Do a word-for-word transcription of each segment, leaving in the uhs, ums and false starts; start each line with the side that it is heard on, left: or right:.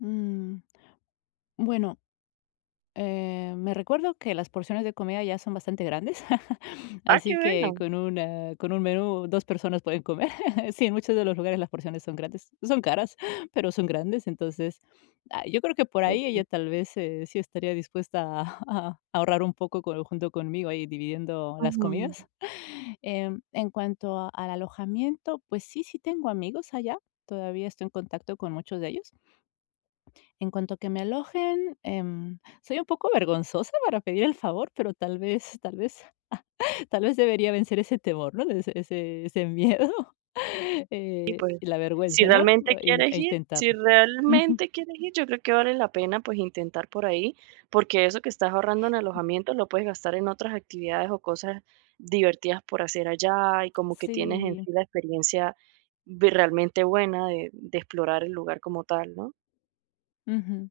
left: Mm, bueno, eh, me recuerdo que las porciones de comida allá son bastante grandes,
right: Ah, que
left: así que
right: bueno.
left: con un, ah, con un menú dos personas pueden comer. Sí, en muchos de los lugares las porciones son grandes, no son caras, pero son grandes. Entonces, ay, yo creo que por ahí ella
right: Okey.
left: tal vez, se sí estaría dispuesta a ahorrar un poco junto conmigo, ahí dividiendo las
right: Ujú.
left: comidas, em, en cuanto al alojamiento, pues sí, sí tengo amigos allá, todavía estoy en contacto con muchos de ellos. En cuanto a que me alojen, em, soy un poco vergonzosa para pedir el favor, pero tal vez tal vez tal vez debería vencer ese temor, ¿no? Ese ese ese miedo
right: Y
left: y
right: pues,
left: la
right: si
left: vergüenza, ¿no?
right: realmente
left: E
right: quieres ir si
left: intentarlo. Ujú.
right: realmente quieres ir, yo creo que vale la pena, pues, intentar por ahí. Porque eso que estás ahorrando en
left: Ujú.
right: alojamiento, lo puedes gastar en otras actividades, o, cosas divertidas por hacer allá, y como que tienes en
left: Sí.
right: sí la experiencia realmente buena de de explorar el lugar como tal, ¿no?
left: Ujú.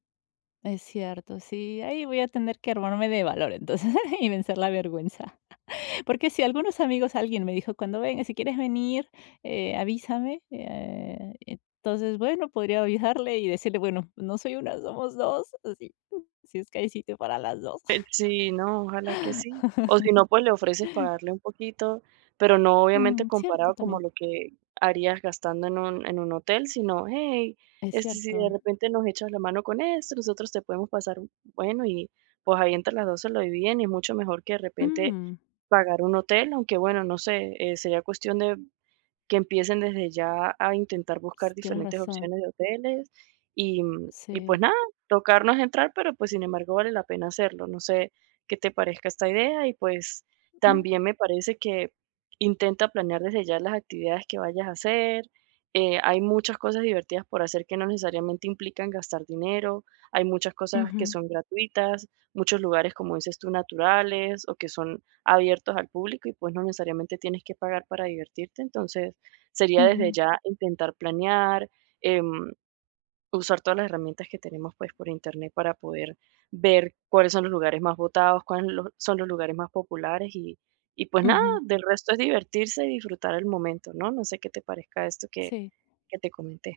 left: Es cierto, sí, ahí voy a tener que armarme de valor entonces y vencer la vergüenza. Porque si algunos amigos alguien me dijo: "Cuando vengas si quieres venir, eh, avísame", eh, entonces, bueno, podría ayudarle, y decirle: "Bueno, no soy una, somos dos," así, si es que hay sitio para las dos.
right: Sí, no, ojalá que sí. O si no, pues, le ofreces pagarle un poquito, pero, no obviamente
left: Mm, cierto
right: comparado como
left: también.
right: lo que harías gastando en un en un hotel, sino: "Ey,
left: Es
right: este, si de
left: cierto.
right: repente nos echas la mano con esto, nosotros te podemos pasar un" bueno, y pues, ahí entre las dos se lo dividen, y mucho mejor que de repente
left: Mm.
right: pagar un hotel. Aunque, bueno, no sé, eh, sería cuestión de que empiecen desde ya a intentar buscar
left: Tienes
right: diferentes
left: razón.
right: opciones de hoteles. Y y,
left: Sí.
right: pues, nada, tocar no es entrar, pero, pues, sin embargo vale la pena hacerlo, no sé qué te parezca esta idea. Y, pues,
left: Mm.
right: también me parece que intenta planear desde ya las actividades que vayas a hacer, eh, hay muchas cosas divertidas por hacer que no necesariamente implican gastar dinero, hay muchas cosas que
left: Ujú.
right: son gratuitas, muchos lugares, como dices tú, naturales, o, que son abiertos al público. Y, pues, no necesariamente tienes que pagar para divertirte. Entonces, sería desde
left: Ujú.
right: ya intentar planear, em, usar todas las herramientas que tenemos, pues, por Internet para poder ver cuáles son los lugares más votados, cuáles son los lugares más populares, y y pues nada,
left: Ujú.
right: del resto es divertirse y disfrutar el momento, ¿no? No sé qué te parezca esto que
left: Sí.
right: que te comenté.